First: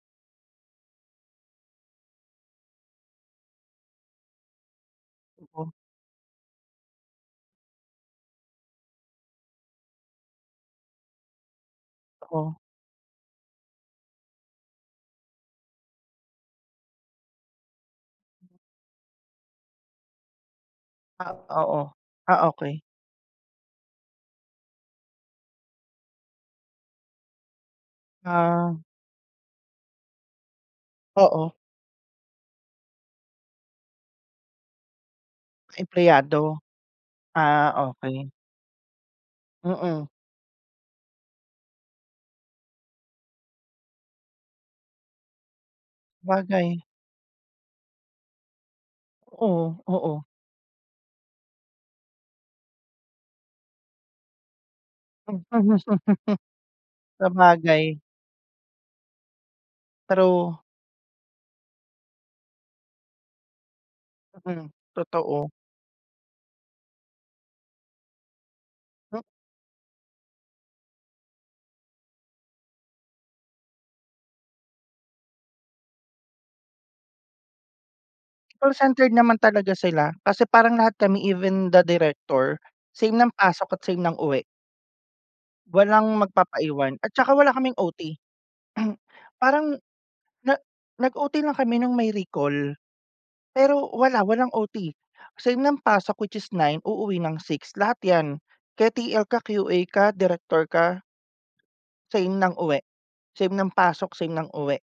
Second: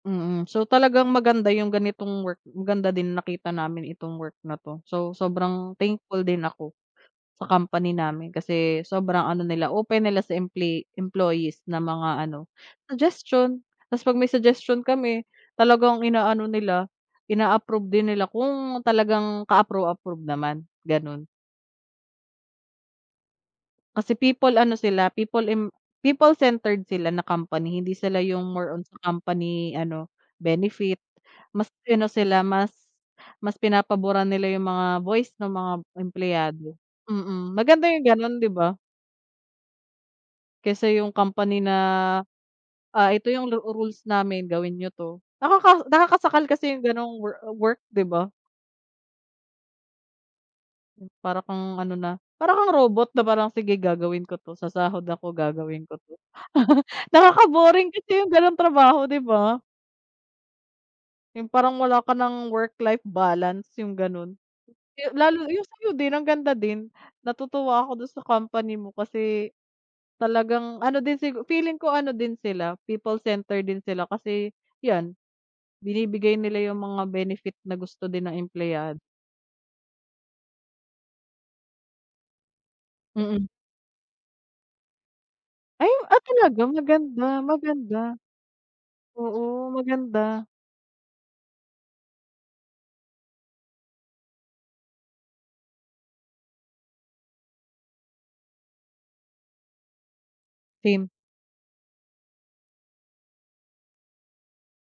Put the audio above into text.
Mm, so talagang maganda 'yong ganitong work, maganda din nakita namin itong work na 'to, so Oo. sobrang thankful din ako sa company namin kasi sobrang ano nila open nila sa emple employees na mga ano Totoo. suggestion. Tas 'pag may suggestion kami talagang inaano nila ina-approve din nila kung talagang ka-approve-approve naman gano'n. Ah, oo. Ah, okey. Kasi people ano sila people im people centered sila na company, hindi sila yung more Ah. on sa company ano benefit, Oo. mas sino sila, mas mas pinapaburan nila yung mga voice ng mga Empleyado, empleyado. Mm, ah maganda yung okey. ganon, 'di ba? Mm. Kaysa yung company na, ah, "ito yung lu rules namin gawin niyo 'to." Nakaka nakakasakal kasi Sabagay. yung ganong wo work 'di ba? Oo, oo. Hmm, para kang ano na, para kang robot na parang, "sige gagawin ko 'to sasahod ako gagawin ko 'to," nakaka-boring Sabagay. kasi yung ganung trabaho 'di ba? True. Yung parang wala ka ng work-life balance yung ganun. Mm, Yu lalo totoo. yung sayo din, ang ganda din, natutuwa ako dun sa company mo Hm kasi talagang ano din sig feeling ko ano din sila people centered din sila, kasi yan binibigay nila yung mga benefit na gusto din ng Call empleyad centered naman talaga sila, kasi parang lahat kami even the director, same ng Mm. pasok at same ng uwi. Ay, Walang ah, talaga, magpapaiwan at maganda tsaka wala kaming maganda, OT. oo, Parang maganda. na nag OT lang kami nung may recall. Pero wala walang OT, same ng pasok which is 9 uuwi ng 6, lahat yan ke TL ka, QA ka, direktor ka. Team. Same ng uwi, same ng pasok, same ng uwi.